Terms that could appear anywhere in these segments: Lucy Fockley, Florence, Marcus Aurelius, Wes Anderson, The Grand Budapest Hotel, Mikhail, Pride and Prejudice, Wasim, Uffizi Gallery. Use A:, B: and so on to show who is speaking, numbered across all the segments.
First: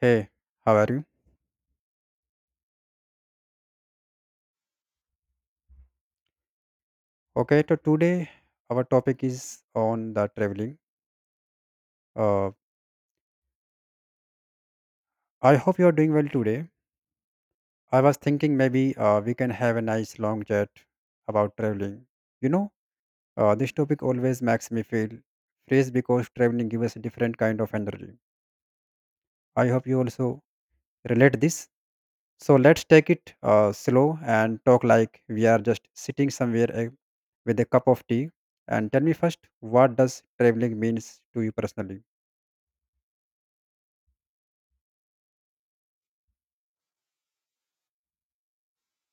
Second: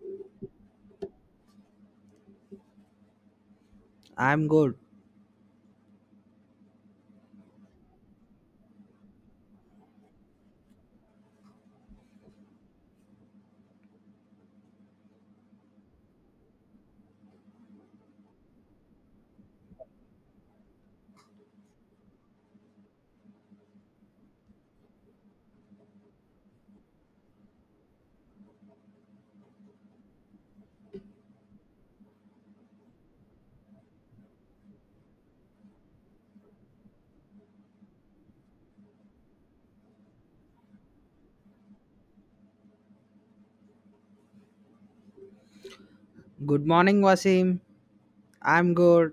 A: Hey, how are you?
B: I'm good.
A: Okay, so today our topic is on the traveling. Uh, I hope you are doing well today. I was thinking maybe we can have a nice long chat about traveling. You know, this topic always makes me feel fresh because traveling gives us a different kind of energy. I hope you also relate this. So let's take it slow and talk like we are just sitting somewhere with a cup of tea. And tell me first, what does traveling means to you personally?
B: Good morning, Wasim. I'm good.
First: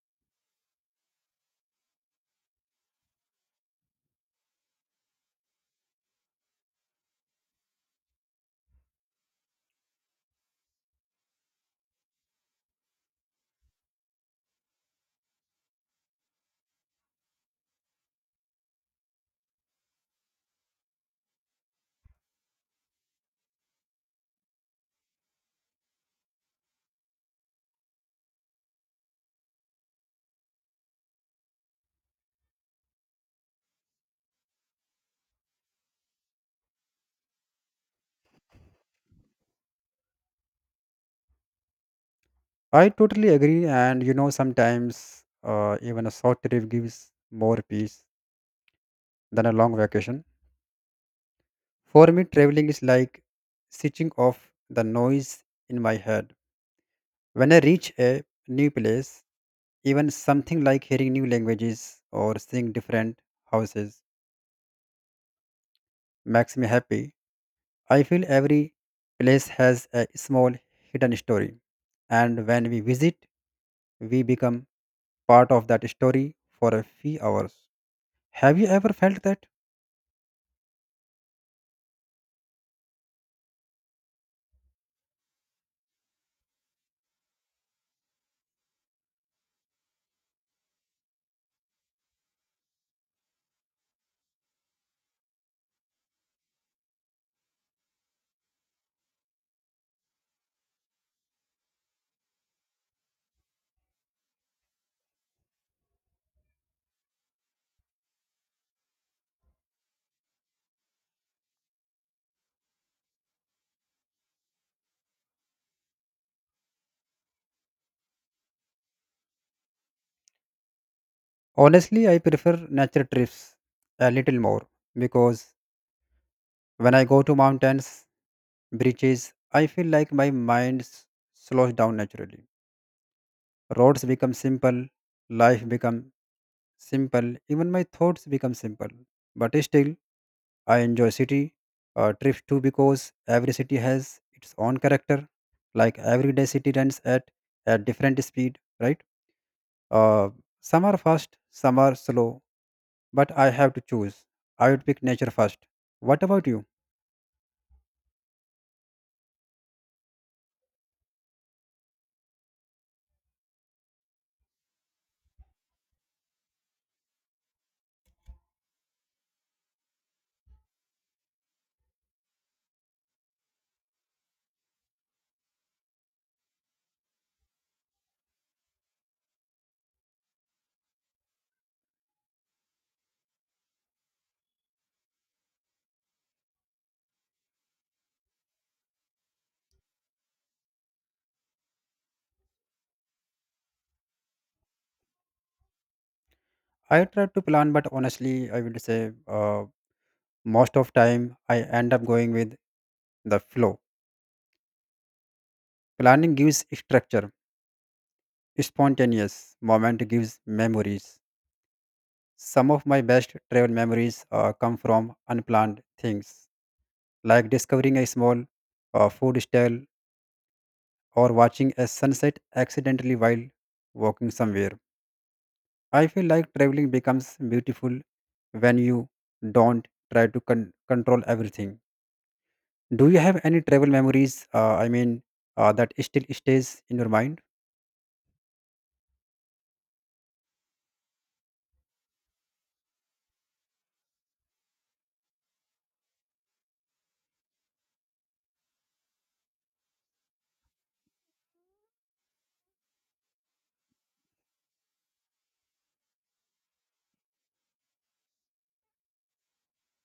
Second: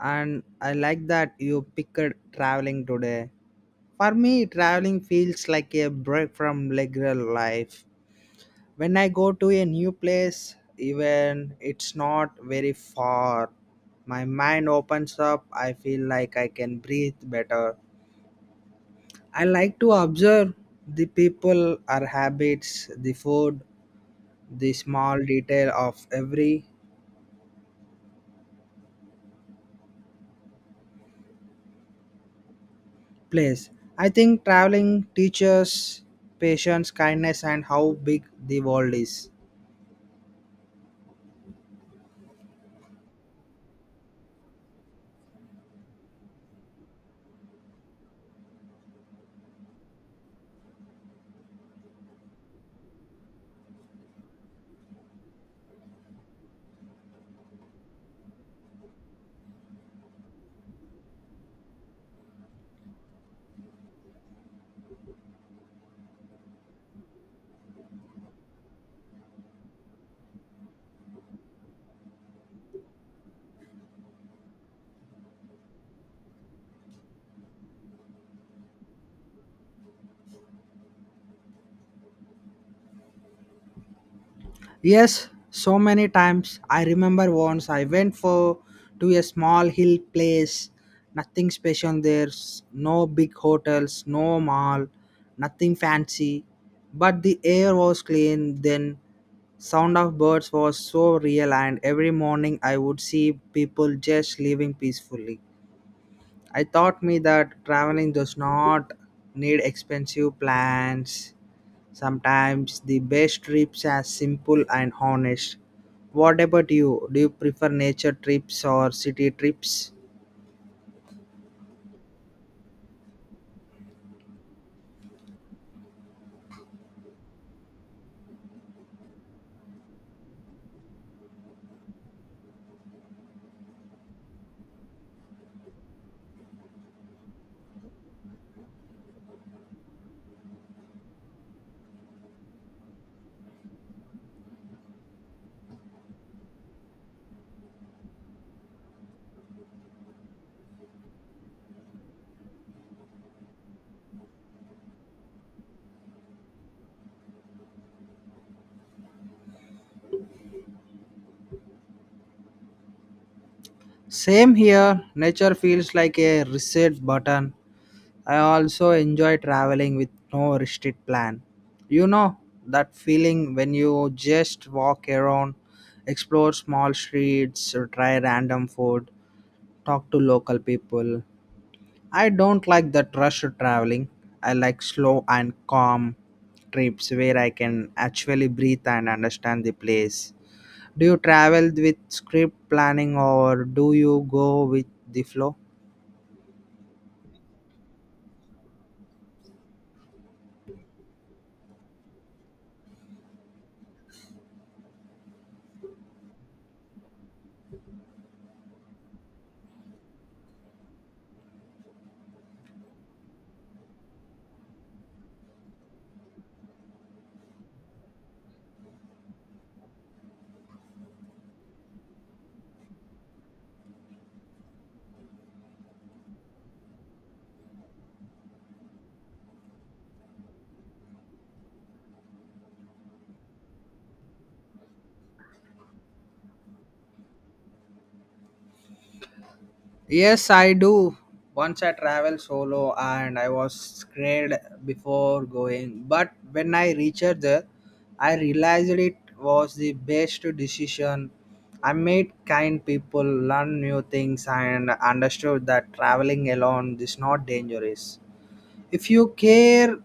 B: And I like that you picked traveling today. For me, traveling feels like a break from regular life. When I go to a new place, even it's not very far, my mind opens up. I feel like I can breathe better. I like to observe the people, our habits, the food, the small detail of every place. I think traveling teaches patience, kindness, and how big the world is.
A: I totally agree. And you know, sometimes even a short trip gives more peace than a long vacation. For me, traveling is like switching off the noise in my head. When I reach a new place, even something like hearing new languages or seeing different houses makes me happy. I feel every place has a small hidden story. And when we visit, we become part of that story for a few hours. Have you ever felt that?
B: Yes, so many times. I remember once I went for to a small hill place. Nothing special, there's no big hotels, no mall, nothing fancy. But the air was clean, then sound of birds was so real, and every morning I would see people just living peacefully. I taught me that traveling does not need expensive plans. Sometimes the best trips are simple and honest. What about you? Do you prefer nature trips or city trips?
A: Honestly, I prefer nature trips a little more because when I go to mountains, beaches, I feel like my slows down naturally. Roads become simple, life become simple, even my thoughts become simple. But still, I enjoy city trips too because every city has its own character. Like everyday city runs at a different speed, right? Uh, some are fast, some are slow, but I have to choose. I would pick nature first. What about you?
B: Same here. Nature feels like a reset button. I also enjoy traveling with no restrict plan. You know that feeling when you just walk around, explore small streets, or try random food, talk to local people. I don't like that rush traveling. I like slow and calm trips where I can actually breathe and understand the place. Do you travel with script planning or do you go with the flow?
A: I try to plan, but honestly, I would say most of time I end up going with the flow. Planning gives structure. Spontaneous moment gives memories. Some of my best travel memories come from unplanned things, like discovering a small food stall or watching a sunset accidentally while walking somewhere. I feel like traveling becomes beautiful when you don't try to control everything. Do you have any travel memories? I mean, that still stays in your mind.
B: Yes, I do. Once I traveled solo and I was scared before going, but when I reached there, I realized it was the best decision. I met kind people, learned new things, and understood that traveling alone is not dangerous. If you care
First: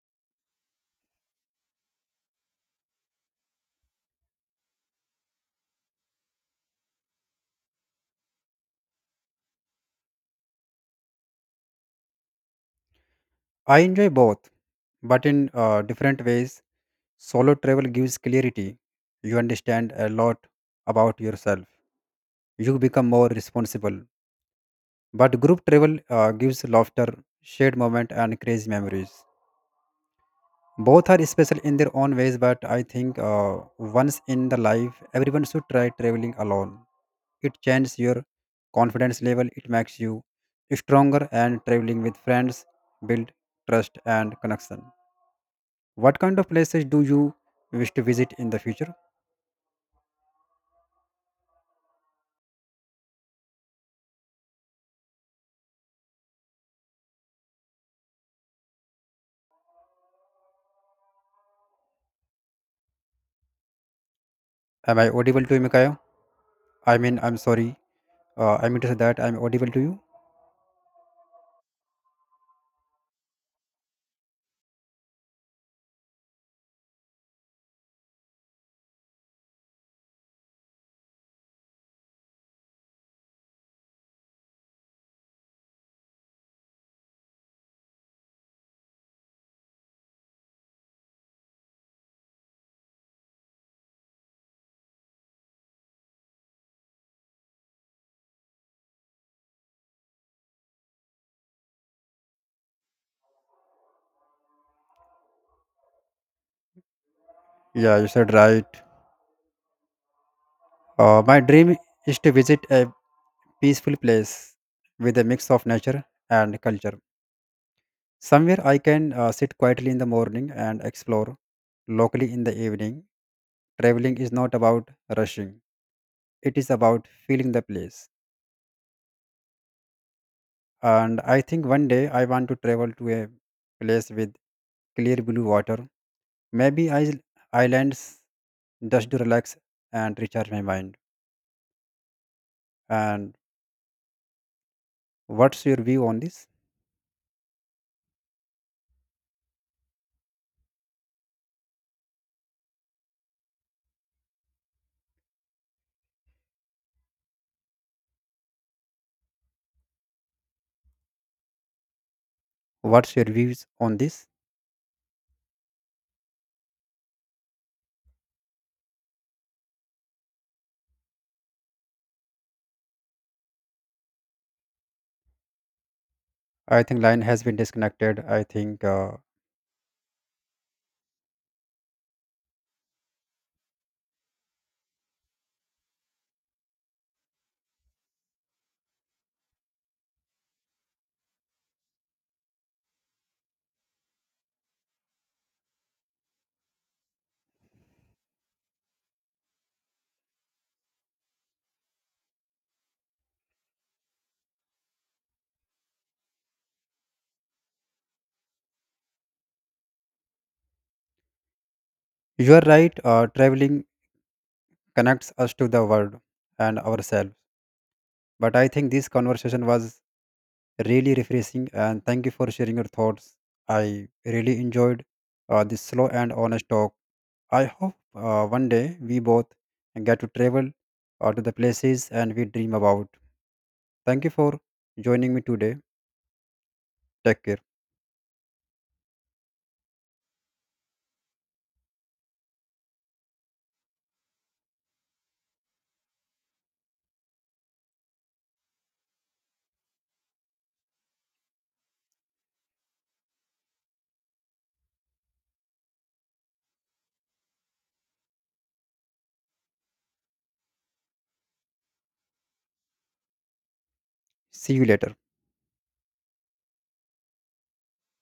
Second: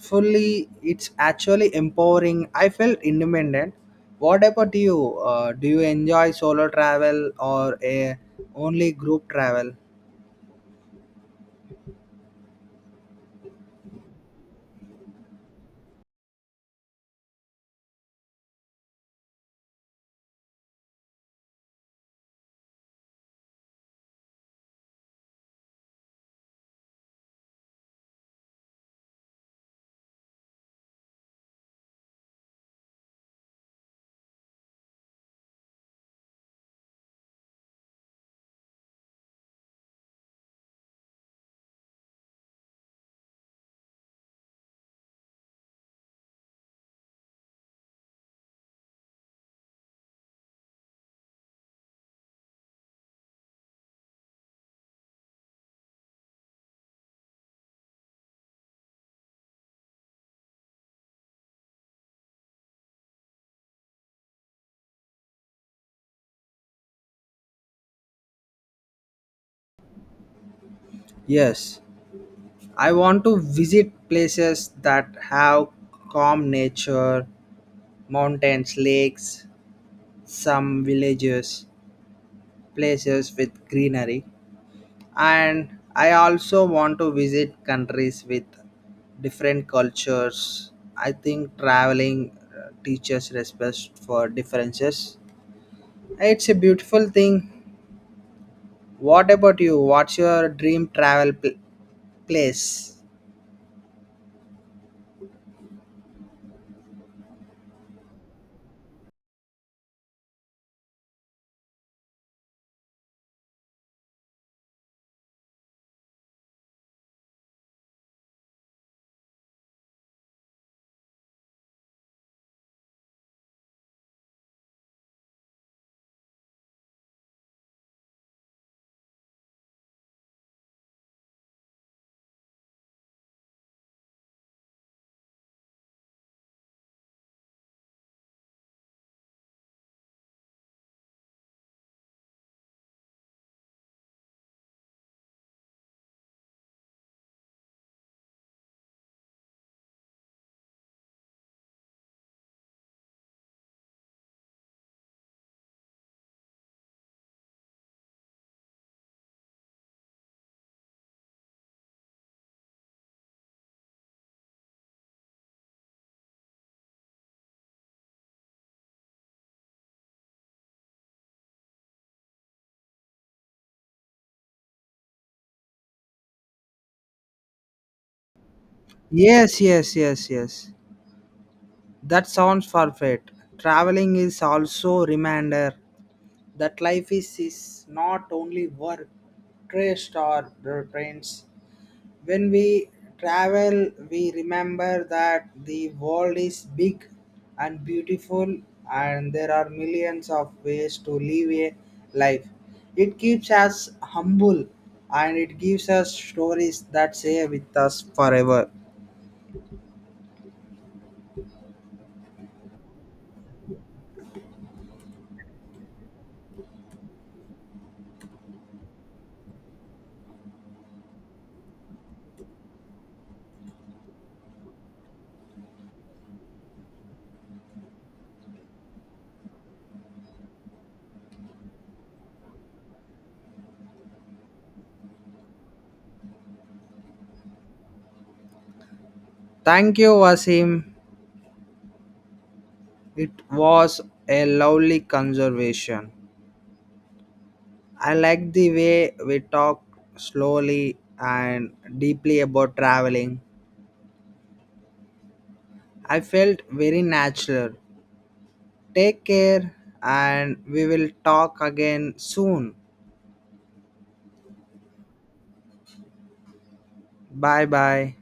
B: fully, it's actually empowering. I felt independent. What about you? Do you enjoy solo travel or a only group travel?
A: I enjoy both, but in different ways. Solo travel gives clarity. You understand a lot about yourself. You become more responsible. But group travel gives laughter, shared moment, and crazy memories. Both are special in their own ways, but I think once in the life everyone should try traveling alone. It changes your confidence level, it makes you stronger, and traveling with friends build trust and connection. What kind of places do you wish to visit in the future? Am I audible to you, Mikhail? I mean, I'm sorry. I mean to say that I'm audible to you.
B: Yes, I want to visit places that have calm nature, mountains, lakes, some villages, places with greenery. And I also want to visit countries with different cultures. I think traveling teaches respect for differences. It's a beautiful thing. What about you? What's your dream place?
A: Yeah, you said right. My dream is to visit a peaceful place with a mix of nature and culture. Somewhere I can sit quietly in the morning and explore locally in the evening. Traveling is not about rushing, it is about feeling the place. And I think one day I want to travel to a place with clear blue water, maybe islands, just to relax and recharge my mind. And what's your view on this? What's your views on this? I think line has been disconnected. I think
B: Yes, yes, yes, yes. That sounds perfect. Traveling is also reminder that life is not only work, trust or friends. When we travel, we remember that the world is big and beautiful and there are millions of ways to live a life. It keeps us humble and it gives us stories that stay with us forever.
A: you are right. Traveling connects us to the world and ourselves. But I think this conversation was really refreshing, and thank you for sharing your thoughts. I really enjoyed this slow and honest talk. I hope one day we both get to travel to the places and we dream about. Thank you for joining me today. Take care.
B: Thank you, Wasim. It was a lovely conservation. I liked the way we talked slowly and deeply about traveling. I felt very natural. Take care, and we will talk again soon.
A: See you later.
B: Bye bye.